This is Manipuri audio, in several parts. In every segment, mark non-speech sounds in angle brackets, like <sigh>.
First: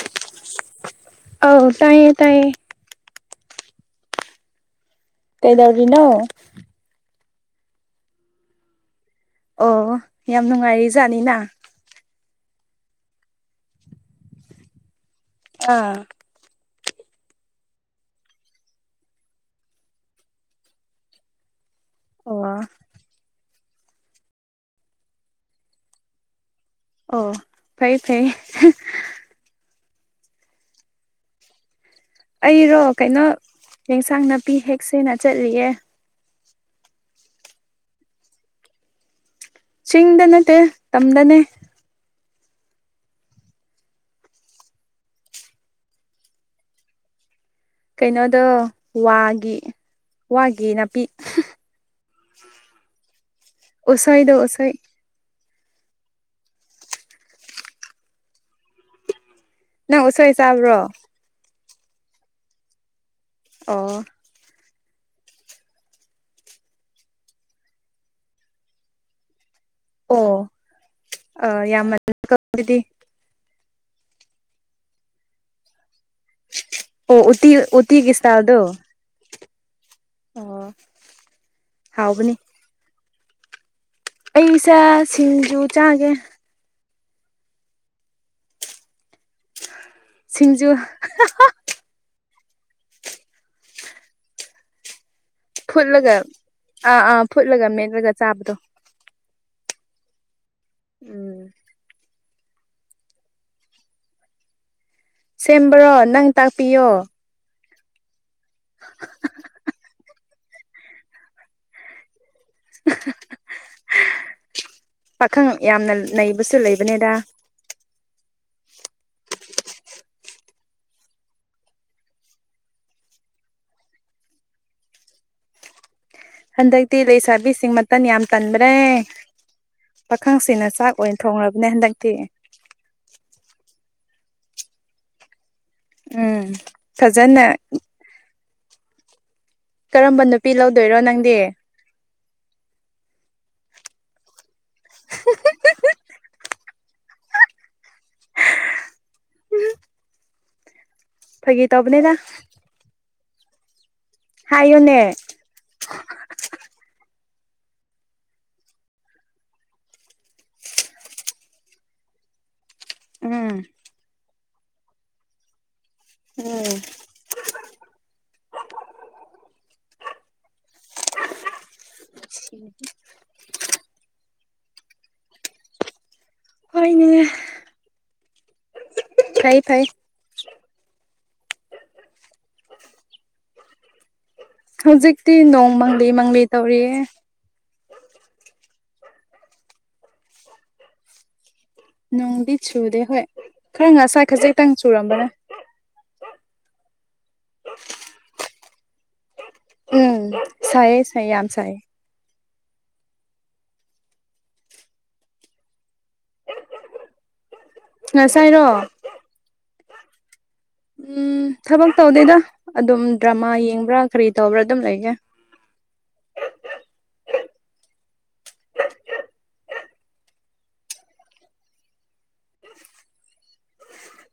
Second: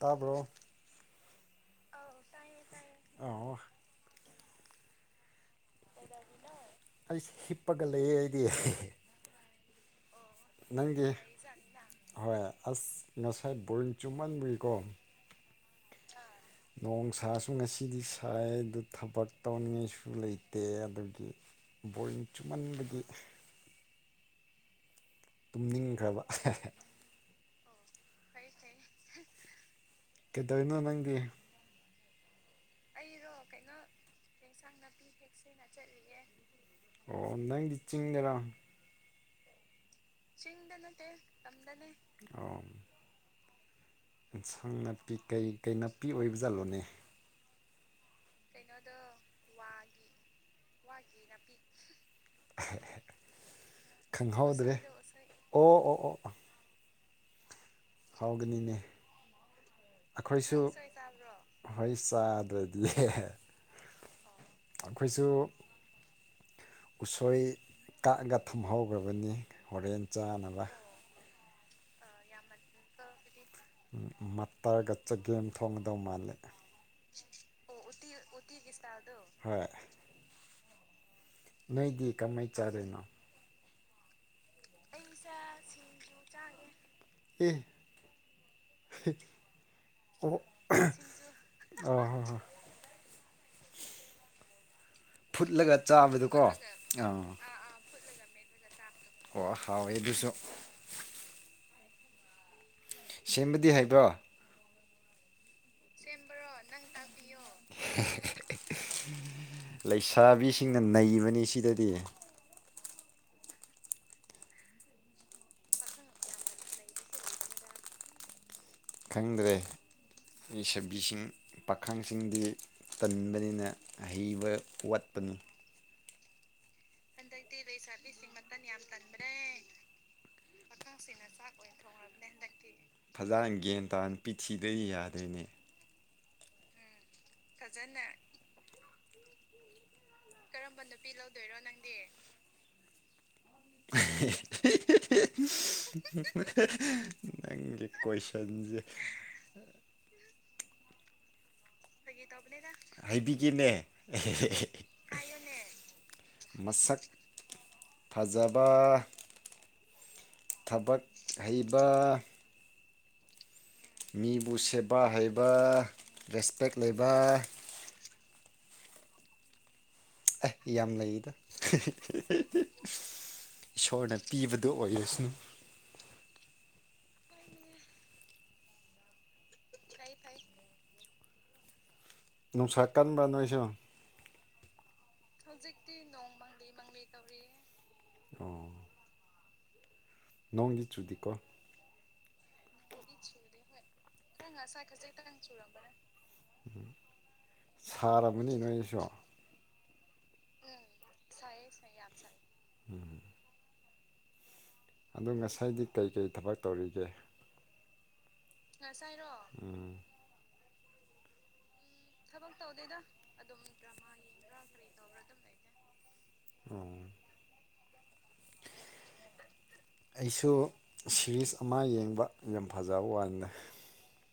ꯇꯥꯕ꯭ꯔꯣ ꯑꯥꯎ ꯇꯥꯏꯌꯦ ꯇꯥꯏꯌꯦ ꯑꯥꯎ ꯀꯩꯗꯧꯔꯤꯅꯣ ꯑꯩꯁ ꯍꯤꯞꯄꯒ ꯂꯩꯌꯦ ꯑꯩꯗꯤ ꯑꯣ ꯌꯥꯝ ꯅꯨꯡꯉꯥꯏꯔꯤ ꯅꯪꯗꯤ ꯖꯥꯠꯅꯤꯅ <unintelligible> ꯍꯣꯏ ꯑꯁ ꯉꯁꯥꯏ ꯕ‌ꯣꯔꯤꯡ ꯆꯨꯝꯃꯟꯕꯒꯤꯀꯣ ꯑꯥ ꯅꯣꯡ ꯁꯥꯥꯁꯨ ꯉꯁꯤꯗꯤ ꯁꯥꯏ ꯑꯗꯨ ꯊꯕꯛ ꯇꯧꯅꯤꯡꯉꯥꯏꯁꯨ ꯂꯩꯇꯦ ꯑꯗꯨꯒꯤ ꯕꯣꯔꯤꯡ ꯑꯣ ꯆꯨꯃꯟꯕꯒꯤ ꯇꯨꯝꯅꯤꯡꯈ꯭ꯔꯕ ꯑꯣ ꯐꯩꯌꯦ ꯐꯩꯌꯦ ꯀꯩꯗꯧꯏꯅꯣ ꯅꯪꯗꯤ ꯑꯩꯔꯣ ꯀꯩꯅꯣ ꯌꯦꯟꯁꯥꯡ ꯅꯥꯄꯤ ꯍꯦꯛ ꯁꯦꯅ ꯆꯠꯂꯤꯌꯦ ꯑꯣ ꯅꯪꯗꯤ ꯆꯤꯡꯗꯔꯥ ꯅꯠꯇꯦ ꯆꯤꯡꯗ ꯅꯠꯇꯦ ꯇꯝꯗꯅꯦ ꯇꯝꯗ ꯂꯩ ꯑꯣ ꯑꯦꯟꯁꯥꯡ ꯅꯥꯄꯤ ꯀꯩ ꯀꯩ ꯅꯥꯄꯤ ꯑꯣꯏꯕ ꯖꯥꯠꯂꯣꯅꯦ ꯀꯩꯅꯣꯗꯣ ꯋꯥꯒꯤ ꯋꯥꯒꯤ ꯅꯥꯄꯤ ꯎꯁꯣꯏꯗꯣ ꯎꯁꯣꯏ ꯈꯪꯍꯧꯗ꯭ꯔꯦ <inaudible> ꯑꯣ ꯑꯣ ꯑꯣ ꯐꯥꯎꯒꯅꯤꯅꯦ ꯅꯪ ꯎꯁꯣꯏ ꯑꯩꯈꯣꯏꯁꯨ ꯆꯥꯕ꯭ꯔꯣ <unintelligible> ꯍ‌ꯣꯏ ꯆꯥꯗ꯭ꯔꯗꯤ ꯑꯣ ꯑꯈꯣꯏꯁꯨ ꯎꯁꯣꯏ ꯀꯥꯛꯑꯒ ꯊꯝꯍꯧꯈ꯭ꯔꯕꯅꯤ ꯍꯣꯔꯦꯟ ꯆꯥꯅꯕ ꯑ‌ꯣ ꯌꯥꯝ <inaudible> ꯀ‌ꯣ ꯗꯨꯗꯤ <unintelligible> ꯎꯝ ꯃꯇꯔꯒ ꯆꯒꯦꯝ ꯊꯣꯡꯒꯗꯧ ꯃꯥꯜꯂꯦ ꯑꯣ ꯎꯇꯤ ꯎꯇꯤꯒꯤ ꯏꯁꯇꯥꯏꯜꯗ‌ꯣ ꯍꯣꯏ ꯑꯣ ꯅꯣꯏꯗꯤ ꯍꯥꯎꯕꯅꯤ ꯀꯃꯥꯏ ꯆꯥꯗꯣꯏꯅꯣ ꯑꯩꯁ‌ꯦ ꯁꯤꯡꯖꯨ ꯆꯥꯒꯦ ꯆꯥꯒ‌ꯦ ꯑꯦ <unintelligible> ꯁꯤꯡꯖꯨ <unintelligible> ꯑꯣ <unintelligible> ꯐꯨꯠꯂꯒ ꯆꯥꯕꯗꯨꯣꯀꯣ ꯑꯥ ꯐꯨꯠꯂꯒ ꯃꯦꯠꯂꯒ ꯆꯥꯕꯗꯣ ꯍ ꯍꯥꯎꯋꯦ ꯑꯗꯨꯁꯨ ꯎꯝ ꯁꯦꯝꯕꯗꯤ ꯍꯩꯕ꯭ꯔꯣ ꯁꯦꯝꯕ꯭ꯔꯣ ꯅꯪ ꯇꯥꯛꯄꯤꯌꯣ ꯂꯩꯁꯥꯕꯤ ꯁꯤꯡꯅ ꯅꯩꯕꯅꯤ ꯁꯤꯗꯗꯤ ꯄꯥꯈꯪ ꯌꯥꯝꯅ ꯅꯩꯕꯁꯨ ꯂꯩꯕꯅꯦꯗ ꯈꯪꯗ꯭ꯔꯦ ꯂꯩꯁꯕꯤꯁꯤꯡ ꯄꯥꯈꯪꯁꯤꯡꯗꯤ ꯇꯟꯕꯅꯤꯅ ꯍꯩꯕ ꯋꯥꯠꯄꯅꯤ ꯍꯟꯗꯛꯇꯤ ꯂꯩꯁꯥꯕꯤꯁꯤꯡ ꯃꯇꯟ ꯌꯥꯝ ꯇꯟꯕꯅꯦ ꯄꯥꯈꯪꯁꯤꯅ ꯆꯥꯛ ꯑꯣꯏꯅ ꯊꯣꯡꯔꯕꯅꯦ ꯍꯟꯗꯛꯇꯤ ꯐꯖꯍꯟꯒꯦ ꯗꯥꯟ ꯅꯨꯄꯤ ꯊꯤꯗ ꯌꯥꯗꯔꯦꯅꯦ ꯑꯥ ꯐꯖꯅ <unintelligible> ꯀꯔꯝꯕꯅꯣ ꯀꯔꯝꯕ ꯅꯨꯄꯤ ꯂꯧꯗꯣꯏꯔꯣ ꯅꯪꯗꯤ <unintelligible> ꯅꯪꯒꯤ ꯀꯣꯏꯁꯟꯁꯦ ꯐꯥꯒꯤ ꯇꯧꯕꯅꯤꯗ ꯐꯒꯤ ꯇꯧꯕꯅꯦꯗ ꯍꯥꯏꯕꯤꯒꯦꯅꯦ ꯍꯥꯏꯌꯨꯅꯦ ꯍꯥꯏꯌꯣ ꯃꯁꯛ ꯐꯖꯕ ꯊꯕꯛ ꯍꯩꯕꯥ ꯎꯝ ꯃꯤꯕꯨ ꯁꯦꯠꯄ ꯍꯩꯕ ꯎꯝ ꯔꯦꯁꯄꯦꯛ ꯂꯩꯕ ꯑꯦ ꯌꯥꯝ ꯂꯩꯗ ꯏꯁꯣꯔꯅ ꯄꯤꯕꯗꯨ ꯑꯣꯏꯔꯁꯅꯨ ꯍꯣꯏꯅꯦ ꯐꯩ ꯐꯩ ꯅꯨꯡꯁꯥ ꯀꯟꯕ ꯅꯣꯏꯁꯨ ꯍꯧꯖꯤꯛꯇꯤ ꯅꯣꯡ ꯃꯪꯂꯤ ꯃꯪꯂꯤ ꯇꯧꯔꯤꯌꯦ ꯑꯣ ꯅꯣꯡꯗꯤ ꯆꯨꯗꯦꯀꯣ ꯅꯅꯨꯡꯗꯤ ꯆꯨꯗꯦ ꯍꯣꯏ ꯈꯔ ꯉꯁ ꯈꯖꯤꯛꯇꯪ ꯆꯨꯔꯝꯕꯅꯦ ꯁꯥꯔꯝꯃꯅꯤ ꯅꯣꯏꯁꯨ ꯎꯝ ꯁꯥꯏꯌꯦ ꯁꯥꯏ ꯌꯥꯝ ꯁꯥꯏꯌꯦ ꯎꯝꯝ ꯑꯗꯨ ꯉꯁꯥꯏꯗꯤ ꯀꯩꯀꯩ ꯊꯕꯛ ꯇꯧꯔꯤꯒꯦ ꯉꯁꯥꯏꯔꯣ ꯇꯥꯏꯔꯣ ꯎꯝ ꯊꯕꯛ ꯇꯧꯗꯦꯗ ꯑꯗꯨꯝ ꯗ꯭ꯔꯃꯥ ꯌꯦꯡꯕ꯭ꯔꯥ ꯀ꯭ꯔꯤ ꯇꯧꯕ꯭ꯔꯥ ꯑꯗꯨꯝ ꯂꯩꯌꯦ ꯑꯣ <unintelligible> ꯑꯩꯁꯨ ꯁꯤꯂꯤꯁ ꯑꯃꯥ ꯌꯦꯡꯕ ꯌꯥꯝ ꯐꯖꯕ ꯋꯥꯅꯦ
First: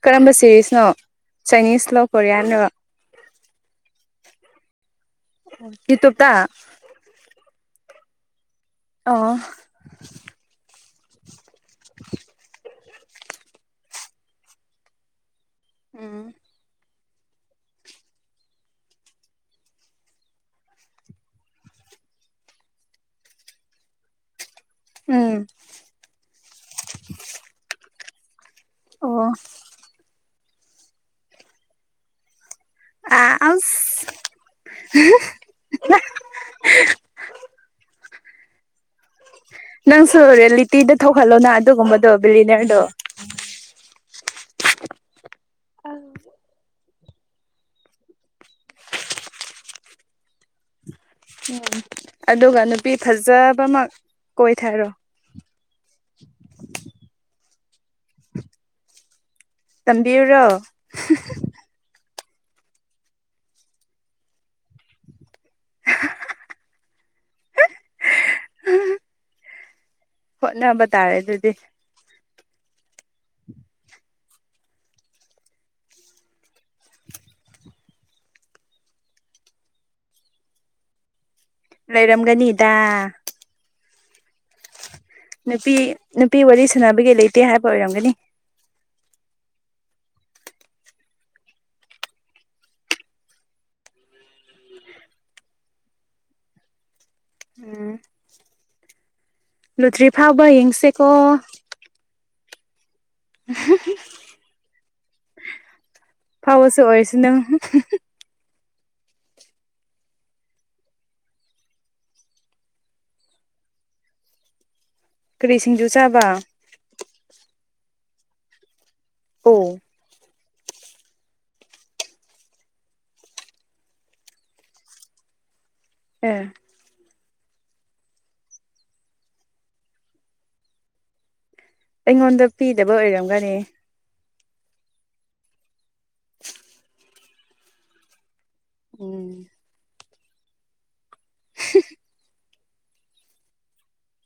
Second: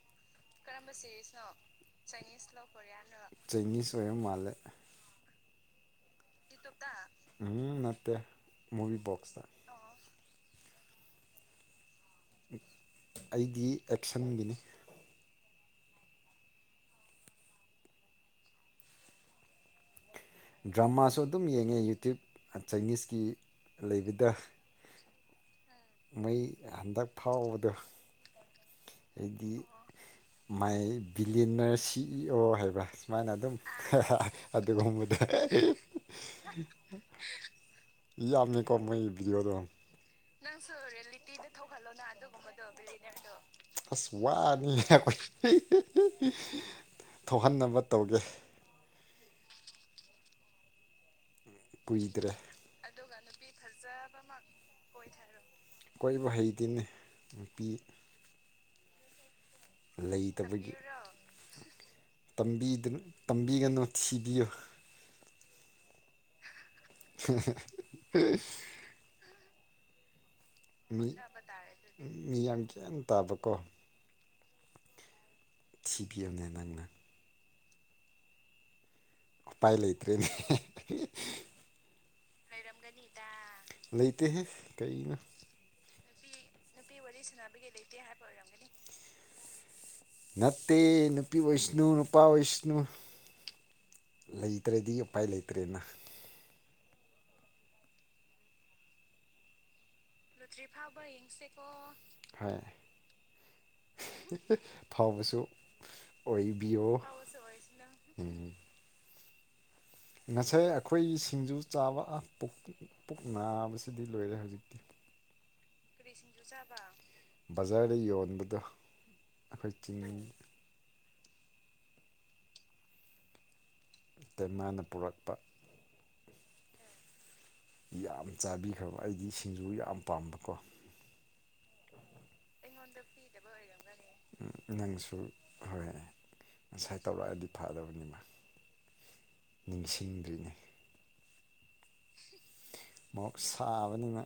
ꯀꯔꯝꯕꯁꯤ ꯝꯕꯦꯔꯤꯁꯅꯣꯅꯤꯁ ꯑꯣꯏꯔ ꯃꯥꯜꯂꯦ ꯌꯨ ꯇꯨꯞꯇ ꯗꯥ ꯍꯨꯝ ꯅꯠꯇꯦ ꯃꯣꯏꯒꯤ ꯑꯣ ꯕꯣꯛꯣꯇ <inaudible> ꯑꯦ ꯑꯩꯗꯤ ꯑꯦꯛꯁꯟꯒꯤꯅꯤ ꯎꯝ ꯗ꯭ꯔꯃꯥꯁꯨ ꯑꯗꯨꯝ ꯌꯦꯡꯉꯦ ꯌꯨꯇ꯭ꯌꯨꯨꯕ ꯆꯥꯏꯅꯤꯁꯀꯤ ꯂꯩꯕꯗꯣ ꯎꯝ ꯃꯩ ꯍꯟꯗꯛ ꯐꯥꯎꯕꯗꯣ ꯑꯣ ꯍꯥꯏꯗꯤ ꯃꯥꯏ ꯕꯤꯂꯤꯟꯅꯔ ꯁꯤ ꯏ ꯑꯣ ꯍꯥꯏꯕ ꯁꯨꯃꯥꯏꯅ ꯑꯗꯨꯝ ꯑꯁ ꯑꯗꯨꯒꯨꯝꯕꯗꯣ ꯌꯥꯝꯅ ꯀꯣ ꯃꯣꯏ ꯚꯤꯗꯤꯑꯣꯗꯣ ꯅꯪꯁꯨ ꯔꯤꯌꯦꯂꯤꯇꯤꯗ ꯊꯣꯛꯍꯜꯂꯣꯅ ꯑꯗꯨꯒꯨꯝꯕꯗꯣ ꯕꯤꯂꯤꯅꯤꯌꯥꯔꯗꯣ ꯑꯁ ꯋꯥꯅꯤ ꯑꯩꯈꯣꯏ ꯊꯣꯛꯍꯟꯅꯕ ꯇꯧꯒꯦ ꯀꯨꯏꯗ꯭ꯔꯦ ꯑꯗꯨꯒ ꯅꯨꯄꯤ ꯑꯗꯨꯒ ꯅꯨꯄꯤ ꯐꯖꯕꯃꯛ ꯐꯖꯕꯃ ꯀꯣꯏꯊꯔꯣ ꯀꯣꯏꯊꯔꯣ ꯀꯣꯏꯕ ꯍꯩꯗꯤꯅꯦ ꯅꯨꯄꯤ ꯇꯝꯕꯤꯔꯣ ꯂꯩꯇꯕꯒꯤ ꯇꯝꯕꯤꯌꯨꯔꯣ ꯇꯝꯕꯗꯅꯨ ꯇꯝꯕꯤꯒꯅꯨ ꯊꯤꯕꯤꯌꯨ <unintelligible> ꯍꯣꯠꯅꯕ ꯃꯤ ꯇꯥꯔꯦ ꯍꯣꯠꯅꯕ ꯑꯗꯨꯗꯤ ꯇꯔꯦ ꯑꯗꯨꯗꯤ ꯃꯤ ꯌꯥꯝ ꯒꯤꯌꯥꯜ ꯊꯕ ꯀꯣ ꯊꯤꯕꯤꯔꯕꯅꯦ ꯅꯪꯅ ꯎꯄꯥꯏ ꯂꯩꯇ꯭ꯔꯦ ꯂꯩꯔꯝꯒꯅꯤ ꯂꯩꯇꯦꯍꯦ ꯀꯩꯅꯣ ꯅꯨꯄꯤ ꯅꯨꯄꯤ ꯋꯥꯔꯤ ꯁꯟꯅꯕꯒꯤ ꯂꯩꯇꯦ ꯍꯥꯏꯕ ꯑꯣꯏꯔꯝꯒꯅꯤ ꯅꯠꯇꯦ ꯅꯨꯄꯤ ꯑꯣꯏꯁꯅꯨ ꯅꯨꯄꯥ ꯑꯣꯏꯁꯅꯨ ꯂꯩꯇ꯭ꯔꯗꯤ ꯎꯄꯥꯏ ꯂꯩꯇ꯭ꯔꯦꯅ ꯎꯝ ꯂꯨꯇ꯭ꯔꯤ ꯐꯥꯎꯕ ꯌꯦꯡꯁꯦꯀꯣ ꯑꯣ ꯍꯥꯏ ꯐꯥꯎꯕꯁꯨ ꯐꯥꯎꯕꯁꯨ ꯑꯣꯏꯕꯤꯌꯨ ꯑꯣꯏꯔꯁꯨ ꯅꯪ ꯎꯝ ꯉꯁꯥꯏ ꯑꯩꯈꯣꯏ ꯁꯤꯡꯖꯨ ꯆꯥꯕ ꯑꯥ ꯄꯨꯛ ꯄꯨꯛ ꯅꯥꯕꯁꯤꯗꯤ ꯂꯣꯏꯔꯦ ꯍꯧꯖꯤꯛꯇꯤ ꯀꯔꯤ ꯁꯤꯡꯖꯨ ꯕꯤꯐ ꯆꯥꯕ ꯁꯤꯡꯖꯨ ꯆꯥꯌ ꯕꯖꯥꯔꯗ ꯌꯣꯟꯕꯗꯣ ꯑꯣ ꯑꯈꯣꯏ ꯆꯤꯡ ꯏꯇꯩ ꯃꯥꯅ ꯄꯨꯔꯛꯄ ꯑꯦ ꯌꯥꯝ ꯆꯥꯕꯤꯈ꯭ꯔꯕ ꯑꯩꯗꯤ ꯁꯤꯡꯖꯨ ꯌꯥꯝ ꯄꯥꯝꯕꯀꯣ ꯑꯩꯉꯣꯟꯗ ꯄꯤꯗꯕ ꯑꯩꯉꯣꯟꯗ ꯐꯤꯗꯕ ꯑꯣꯏꯔꯝꯒꯅꯤ ꯑꯣꯏꯔꯝꯒꯅꯤ ꯅꯪꯁꯨ ꯍꯣꯏ ꯉꯁꯥꯏ ꯇꯧꯔꯛꯑꯗꯤ ꯐꯥꯗꯕꯅꯤꯃ ꯎꯝ ꯅꯤꯡꯁꯤꯡꯗ꯭ꯔꯤꯅꯤ <unintelligible> ꯃꯣꯔꯣꯛ ꯁꯥꯕꯅꯤꯅ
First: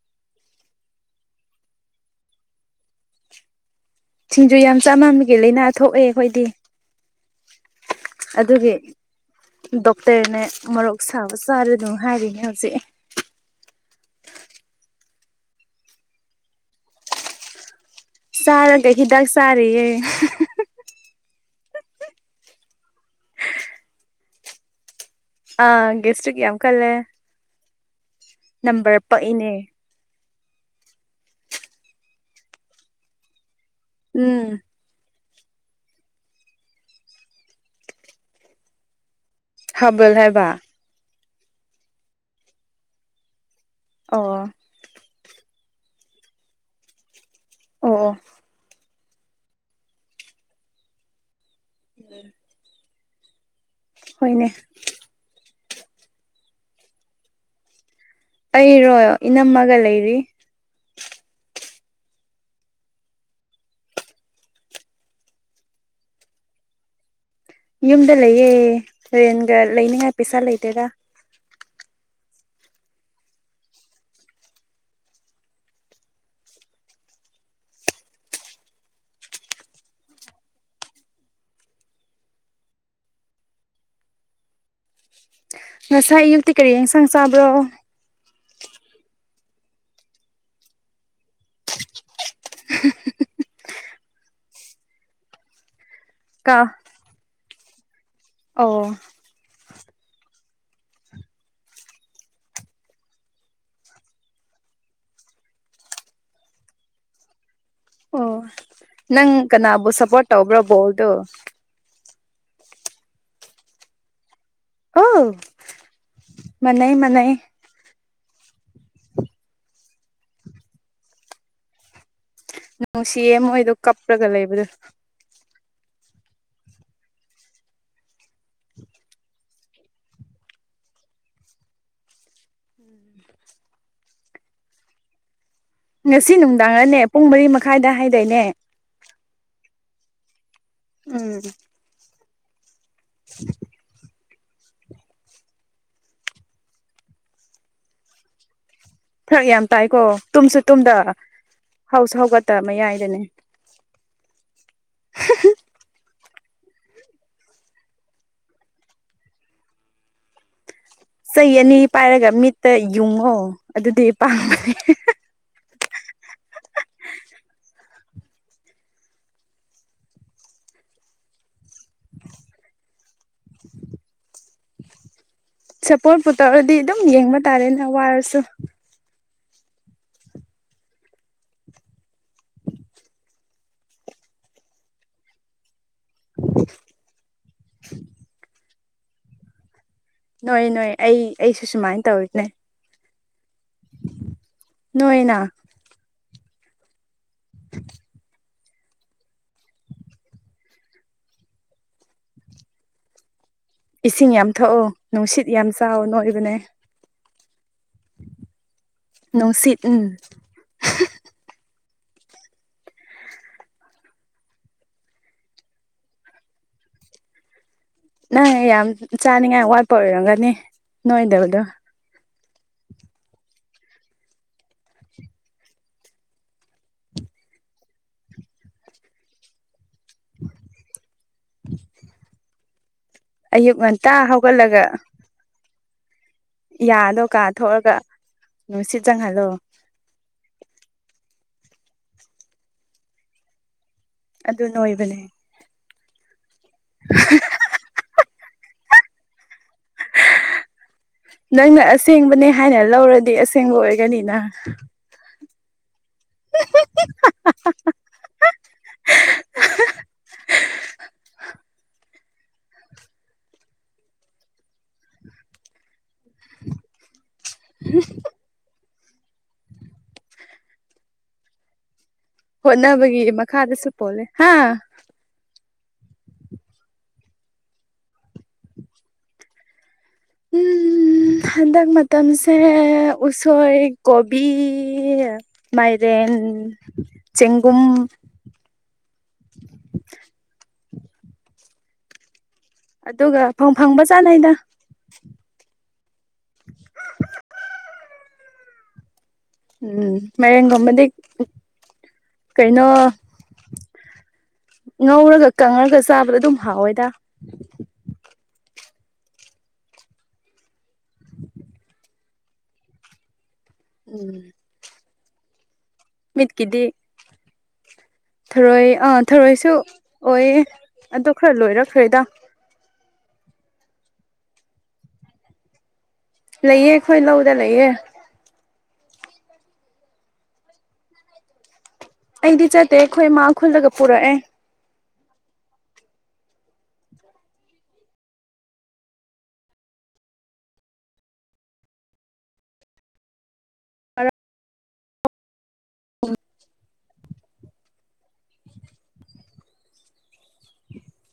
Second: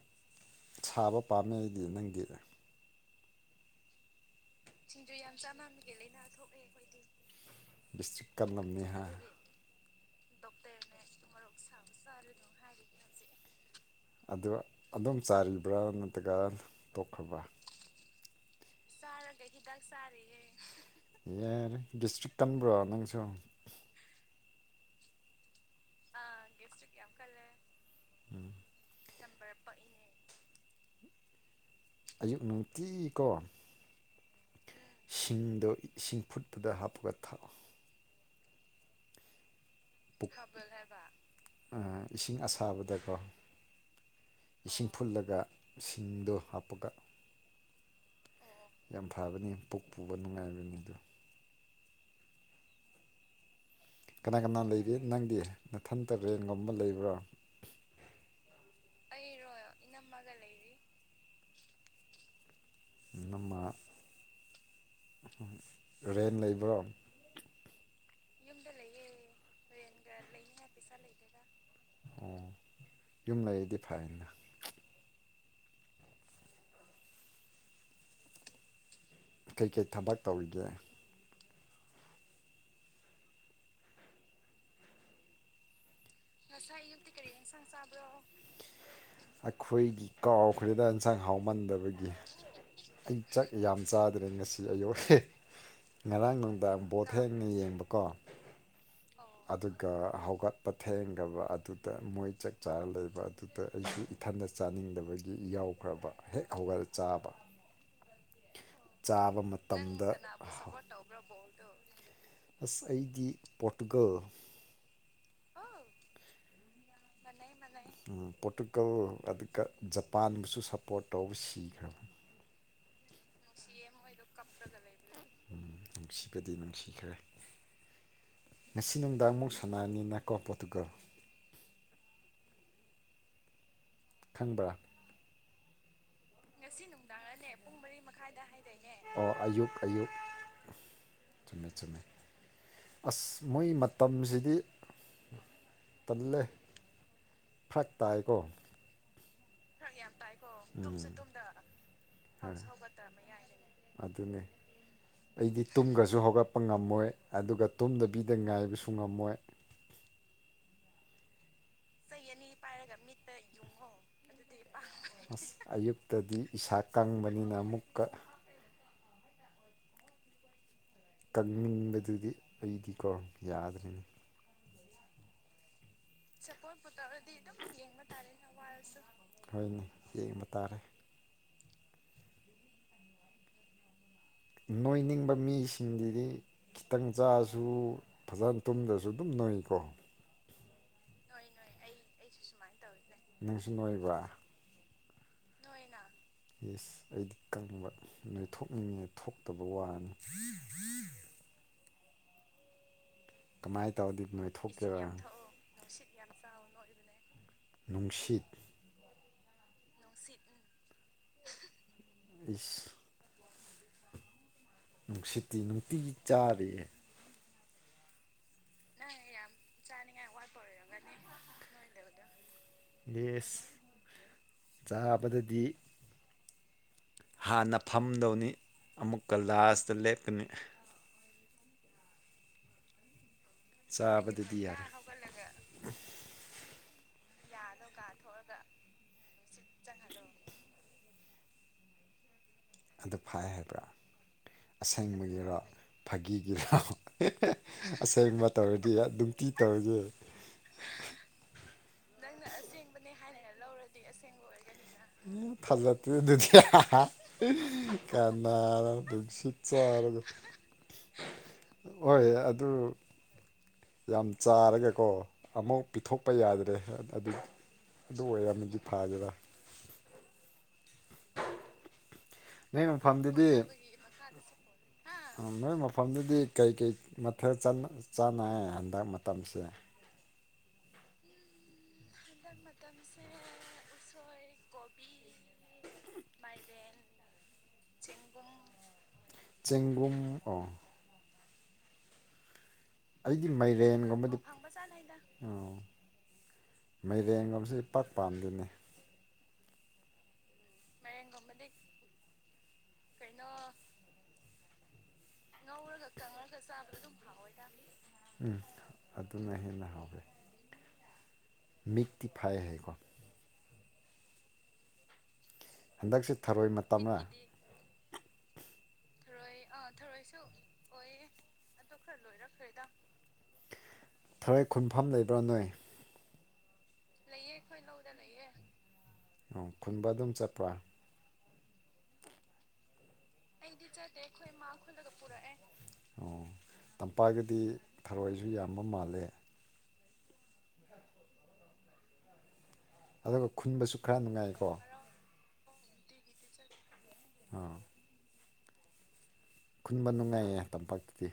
ꯁꯥꯕ ꯄꯥꯝꯃꯦ ꯑꯩꯗꯤ ꯅꯪꯗꯤ ꯁꯤꯡꯖꯨ ꯌꯥꯝ ꯆꯥꯃꯟꯕꯒꯤ ꯂꯩꯥꯅꯥ ꯊꯣꯛꯑꯦ ꯑꯩꯈꯣꯏꯗꯤ ꯗꯤꯁꯇ꯭ꯔꯤꯛ ꯑꯗꯨꯒꯤ ꯀꯂꯝꯅꯤ ꯍꯥꯏ ꯗꯣꯛꯇꯔꯅ ꯃꯔꯣꯛ ꯁꯥꯕ ꯆꯥꯔꯅꯨ ꯍꯥꯏꯔꯤꯅꯦ ꯍꯧꯖꯤꯛ ꯑꯗꯣ ꯑꯗꯨꯝ ꯆꯥꯔꯤꯕ꯭ꯔꯥ ꯅꯠꯇ꯭ꯔꯒ ꯇꯣꯛꯈ꯭ꯔꯕ꯭ꯔꯥ ꯆꯥꯔꯒ ꯍꯤꯗꯥꯛ ꯆꯥꯔꯒ ꯍꯤꯗꯥꯛ ꯆꯥꯔꯤꯌꯦ ꯆꯥꯔꯤꯌꯦ ꯌꯥꯔꯦ ꯗꯤꯁꯇ꯭ꯔꯤꯛ ꯇꯟꯕ꯭ꯔꯣ ꯅꯪꯁꯨ ꯑꯥ ꯗꯤꯁꯇ꯭ꯔꯤꯛ ꯌꯥꯝ ꯀꯜꯂꯦ ꯅꯝꯕꯔ ꯄꯛꯏꯅꯦ ꯑꯌꯨꯛ ꯅꯨꯡꯇꯤ ꯀꯣ ꯎꯝ ꯁꯤꯡꯗꯣ ꯏꯁꯤꯡ ꯐꯨꯠꯄꯗ ꯍꯥꯞꯄꯒ ꯊꯛꯑꯣ ꯍꯥꯔꯕꯦꯜ ꯊꯥꯕꯛ ꯍꯥꯏꯕ ꯍꯥꯏꯕ ꯑꯥ ꯏꯁꯤꯡ ꯑꯁꯥꯕꯗꯀꯣ ꯑꯣ ꯏꯁꯤꯡ ꯐꯨꯜꯂꯒ ꯁꯤꯡꯗꯣ ꯍꯥꯞꯄꯒ ꯑꯣ ꯑꯣ ꯌꯥꯝ ꯐꯕꯅꯤ ꯄꯨꯛ ꯄꯨꯕ ꯅꯨꯡꯉꯥꯏꯕꯅꯤ ꯑꯗꯨ ꯎꯝ ꯀꯅꯥ ꯀꯅꯥ ꯂꯩꯒꯦ ꯅꯪꯗꯤ ꯃꯊꯟꯇ ꯔꯦꯟ ꯉꯝꯃ ꯂꯩꯕ꯭ꯔꯣ ꯑꯩꯔꯣ ꯏꯅꯝꯃꯒ ꯂꯩꯔꯤ ꯅꯃ ꯔꯦꯟ ꯂꯩꯕ꯭ꯔꯣ ꯌꯨꯝꯗ ꯂꯩꯌꯦ ꯔꯦꯟꯒ ꯂꯩꯅꯤꯉꯥꯏ ꯄꯩꯁꯥ ꯂꯩꯇꯦꯗ ꯑꯣ ꯌꯨꯝ ꯂꯩꯗꯤ ꯐꯩꯅ ꯀꯩꯀꯩ ꯊꯕꯛ ꯇꯧꯔꯤꯒꯦ ꯉꯁꯥꯏ ꯑꯌꯨꯛꯇꯤ ꯀꯔꯤ ꯑꯦꯟꯁꯥꯡ ꯆꯥꯕ꯭ꯔꯣ ꯑꯩꯈꯣꯏꯒꯤ ꯀꯥꯎꯈ꯭ꯔꯦꯗ ꯑꯦꯟꯁꯥꯡ ꯍꯥꯎꯃꯟꯗꯕꯒꯤ ꯏꯪꯆꯥꯛ ꯌꯥꯝ ꯆꯥꯗ꯭ꯔꯦ ꯉꯁꯤ ꯑꯌꯧ ꯉꯔꯥꯡ ꯀꯥ ꯅꯨꯡꯗꯥꯡ ꯕꯣꯠ ꯊꯦꯡꯅ ꯌꯦꯡꯕꯀꯣ ꯑꯣ ꯑꯗꯨꯒ ꯍꯧꯒꯠꯄ ꯊꯦꯡꯈ꯭ꯔꯕ ꯑꯗꯨꯗ ꯃꯣꯏ ꯆꯥꯛ ꯆꯥꯔ ꯂꯩꯕ ꯑꯗꯨꯗ ꯑꯩꯁꯨ ꯏꯊꯟꯗ ꯆꯥꯅꯤꯡꯗꯕꯒꯤ ꯌꯥꯎꯈ꯭ꯔꯕ ꯍꯦꯛ ꯍꯧꯒꯠꯂꯒ ꯆꯥꯕ ꯑꯣ ꯆꯥꯕ ꯅꯪ ꯀꯅꯥꯕꯨ ꯃꯇꯝꯗ ꯁꯞꯄꯣꯔꯠ ꯇꯧꯕ꯭ꯔꯣ ꯕꯣꯜꯗꯣ ꯑꯁ ꯑꯩꯗꯤ ꯄꯣꯔꯇꯨꯒꯜ ꯑ ꯃ ꯃꯥ ꯃꯅꯦ ꯄꯣꯔꯇꯨꯒꯜ ꯑꯗꯨꯒ ꯖꯄꯥꯟꯕꯨꯁꯨ ꯁꯞꯄꯣꯔꯠ ꯇꯧꯕ ꯁꯤꯈ꯭ꯔꯕꯅꯤ ꯅꯨꯡꯁꯤꯣꯏꯗꯣ ꯀꯞꯄꯂꯒ ꯂꯩꯕꯗ ꯎꯝ ꯅꯨꯡꯁꯤꯕꯗꯤ ꯅꯨꯡꯁꯤꯈ꯭ꯔꯦ ꯉꯁꯤ ꯅꯨꯡꯗꯥꯡ ꯑꯃꯨꯛ ꯁꯅꯥꯅꯤꯅꯀꯣ ꯄꯣꯔꯇꯨꯒꯜ ꯎꯝ ꯈꯪꯕ꯭ꯔꯥ ꯉꯁꯤ ꯅꯨꯡꯗꯥꯡꯔꯅꯦ ꯄꯨꯡ ꯃꯔꯤ ꯃꯈꯥꯏꯗ ꯍꯥꯏꯗꯣꯏꯅꯦ ꯑꯣ ꯑꯌꯨꯛ ꯑꯌꯨꯛ ꯎꯝ ꯊꯝꯃꯦ ꯊꯝꯃꯦ ꯑꯁ ꯃꯣꯏ ꯃꯇꯝꯁꯤꯗꯤ ꯇꯜꯂꯦ ꯐ꯭ꯔꯛ ꯇꯥꯏꯀꯣ ꯊꯛ ꯌꯥꯝ ꯇꯥꯏꯀꯣ ꯇꯨꯝꯁꯨ ꯇꯨꯝꯗ ꯍꯥꯎꯁꯨ ꯍꯥꯎꯒꯠꯇꯕ ꯃꯌꯥꯏꯗꯅꯦ ꯑꯗꯨꯅꯦ ꯑꯩꯗꯤ ꯇꯨꯝꯒꯁꯨ ꯍꯧꯒꯠꯄ ꯉꯝꯃꯣꯏ ꯑꯗꯨꯒ ꯇꯨꯝꯗꯕꯤꯗ ꯉꯥꯏꯕꯁꯨ ꯉꯝꯃꯣꯏ ꯆꯩ ꯑꯅꯤ ꯆꯩ ꯄꯥꯏꯔꯒ ꯑꯅꯤ ꯃꯤꯠꯇ ꯄꯥꯏꯔꯒ ꯃꯤꯠꯇ ꯌꯨꯡꯉꯣ ꯌꯨꯡꯍꯣ ꯑꯗꯨꯗꯤ ꯄꯥꯝꯕ ꯑꯗꯨ ꯇꯗꯤ ꯏꯁꯥ ꯀꯪꯕꯅꯤꯅ ꯑꯃꯨꯛꯀ ꯀꯪꯅꯤꯡꯕꯗꯨꯗꯤ ꯑꯩꯗꯤꯀꯣ ꯌꯥꯗ꯭ꯔꯤꯅꯤ ꯁꯄꯣꯔꯠ ꯄꯨ ꯇꯧꯔꯗꯤ ꯑꯗꯨꯝ ꯌꯦꯡꯕ ꯇꯥꯔꯦꯅ ꯋꯥꯔꯁꯨ ꯍꯣꯏꯅꯦ ꯌꯦꯡꯕ ꯇꯥꯔꯦ ꯅꯣꯏꯅꯤꯡꯕ ꯃꯤꯁꯤꯡꯁꯤꯗꯤ ꯈꯤꯇꯪ ꯆꯥꯁꯨ ꯐꯖꯅ ꯇꯨꯝꯗꯁꯨ ꯑꯗꯨꯝ ꯅꯣꯏꯩꯀꯣ ꯅꯣꯏ ꯅꯣꯏ ꯑꯩ ꯑꯩꯁꯨ ꯁꯨꯃꯥꯏꯅ ꯇꯧꯔꯤꯅꯦ ꯅꯪꯁꯨ ꯅꯣꯏꯕ꯭ꯔ ꯅꯣꯏꯅ ꯌꯦꯁ ꯑꯩꯗꯤ ꯀꯪꯕ ꯅꯣꯏꯊꯣꯛꯅꯤꯡꯉꯉꯦ ꯊꯣꯛꯇꯕ ꯋꯥꯅꯤ ꯀꯃꯥꯏꯅ ꯇꯧꯔꯗꯤ ꯏꯁꯤꯡ ꯅꯣꯏ ꯌꯥꯝ ꯊꯛꯑꯣ ꯊꯣꯛꯀꯔꯥ ꯅꯨꯡꯁꯤꯠ ꯌꯥꯝ ꯆꯥꯎ ꯅꯣꯏꯕꯅꯦ ꯅꯨꯡꯁꯤꯠ ꯅꯨꯡꯁꯤꯠ ꯎꯝ ꯑꯁ ꯅꯨꯡꯁꯤꯠꯇꯤ ꯅꯨꯡꯇꯤꯒꯤ ꯆꯥꯔꯤꯌꯦ ꯅꯪ ꯌꯥꯝ ꯆꯥꯅꯤꯡꯉꯥꯏ ꯋꯥꯠꯄ ꯑꯣꯏꯔꯝꯒꯅꯤ ꯅꯣꯏꯗꯕꯗꯣ ꯏꯁ ꯆꯥꯕꯗꯗꯤ ꯍꯥꯟꯅ ꯐꯝꯗꯧꯅꯤ ꯑꯃꯨꯛ ꯀꯂꯥꯁꯇ ꯂꯦꯞꯀꯅꯤ ꯑꯌꯨꯛ ꯉꯟꯇꯥ ꯆꯥꯕꯗꯗꯤ ꯍꯧꯒꯠꯂꯒ ꯌꯥꯔꯦ ꯌꯥꯗꯣ ꯀꯥ ꯊꯣꯛꯑꯒ ꯅꯨꯡꯁꯤꯠ ꯆꯪꯍꯜꯂꯣ ꯆꯍꯂꯣ ꯑꯗꯨ ꯐꯥꯏ ꯍꯥꯏꯕ꯭ꯔꯥ ꯑꯗꯨ ꯅꯣꯏꯕꯅꯦ ꯑꯁꯦꯡꯕꯒꯤꯔꯣ ꯐꯥꯒꯤꯒꯤ ꯂꯥꯎ ꯑꯁꯦꯡꯕ ꯇꯧꯔꯗꯤ ꯅꯨꯡꯇꯤ ꯇꯧꯔꯗꯤ ꯅꯪꯅ ꯑꯁꯦꯡꯕꯅꯦ ꯍꯥꯏꯅ ꯂꯧꯔꯗꯤ ꯑꯁꯦꯡꯕ ꯑꯣꯏꯒꯅꯤꯅ ꯃꯨꯊꯜꯂꯦ ꯇꯗꯤ ꯀꯅꯥꯁꯤ ꯆꯔ ꯍꯣꯏ ꯑꯗꯨ ꯌꯥꯝ ꯆꯥꯔꯒꯀꯣ ꯑꯃꯨꯧ ꯄꯤꯊꯣꯛꯄ ꯌꯥꯗ꯭ꯔꯦ ꯑꯗꯨ ꯍꯝ ꯑꯗꯨ ꯑꯣꯏꯔꯝꯃꯗꯤ ꯐꯒꯦꯔ ꯅꯣꯏ ꯍꯣꯠꯅꯕꯒꯤ ꯃꯐꯝꯗꯨꯗꯤ ꯃꯈꯥꯗꯁꯨ ꯄꯣꯜꯂꯦ ꯍꯥ ꯅꯣꯏ ꯃꯐꯝꯗꯨꯗꯤ ꯀꯩꯀꯩ ꯃꯊꯦꯜ ꯆꯥꯅ ꯆꯥꯅꯩ ꯍꯟꯗꯛ ꯃꯇꯝꯁꯦ ꯎꯝ ꯎꯝ ꯍꯟꯒ ꯃ ꯇꯝꯁꯦ ꯎꯁꯣꯏ ꯀꯣꯕꯤ ꯃꯥꯏꯔꯦꯟ ꯆꯦꯡꯒꯨꯝ ꯆꯦꯡꯕꯨꯡ ꯑꯣ ꯑꯗꯨꯒ ꯑꯩꯗꯤ ꯐꯪ ꯐꯪꯕ ꯃꯥꯏꯔꯦꯟꯒꯨꯝꯕꯗꯤ ꯆꯥꯅꯩꯗ ꯑꯣꯎ ꯃꯩꯔꯦꯟꯒꯣꯝꯁꯦ ꯏꯄꯥꯠ ꯄꯥꯝꯗꯦꯅꯦ ꯎꯝ ꯃꯔꯦꯡꯒꯨꯝꯕꯗꯤ ꯀꯩꯅꯣ ꯀꯅꯣ ꯉꯧꯔꯒ ꯀꯪꯉꯒ ꯆꯥꯕꯗ ꯑꯗꯨꯝ ꯍꯥꯎꯋꯦꯗ ꯎꯝ ꯑꯗꯨꯅ ꯍꯦꯟꯅ ꯍꯥꯎꯑꯦ ꯃꯤꯛꯇꯤ ꯐꯥꯏ ꯍꯥꯏꯀꯣ ꯎꯝ ꯍꯟꯗꯛꯁꯤ ꯊꯔꯣꯏ ꯃꯤꯠꯀꯤꯗꯤ ꯃꯇꯝꯅ ꯊꯔꯣꯏ ꯑꯥ ꯊꯔꯣꯏꯁꯨ ꯑꯣꯏꯌꯦ ꯑꯗꯨ ꯈꯔ ꯂꯣꯏꯔꯛꯈ꯭ꯔꯦꯗ ꯊꯔꯣꯏ ꯈꯨꯟꯐꯝ ꯂꯩꯕ꯭ꯔꯥ ꯅꯣꯏ ꯂꯩꯌꯦ ꯑꯩꯈꯣꯏ ꯂꯧꯗ ꯂꯩꯌꯦ ꯈꯣꯏ ꯂꯧꯗ ꯂꯩꯌꯦ ꯑꯣ ꯈꯨꯟꯕ ꯑꯗꯨꯝ ꯆꯠꯄ꯭ꯔꯥ ꯑꯩꯗꯤ ꯆꯠꯇꯦ ꯑꯩꯈꯣꯏ ꯏꯃꯥ ꯈꯨꯜꯂꯒ ꯄꯨꯔꯛꯑꯦ ꯈꯨꯜꯂꯒ ꯄꯨꯔꯛꯑꯦ ꯑꯣ ꯇꯝꯄꯥꯛꯒꯤꯗꯤ ꯊꯔꯣꯏꯁꯨ ꯌꯥꯝꯕ ꯃꯥꯜꯂꯦ ꯑꯗꯨꯒ ꯈꯨꯟꯕꯁꯨ ꯈꯔ ꯅꯨꯡꯉꯥꯏꯀꯣ ꯎꯝ ꯑꯥ ꯈꯨꯟꯕ ꯅꯨꯡꯉꯥꯏꯌꯦ ꯇꯝꯄꯥꯛꯇꯗꯤ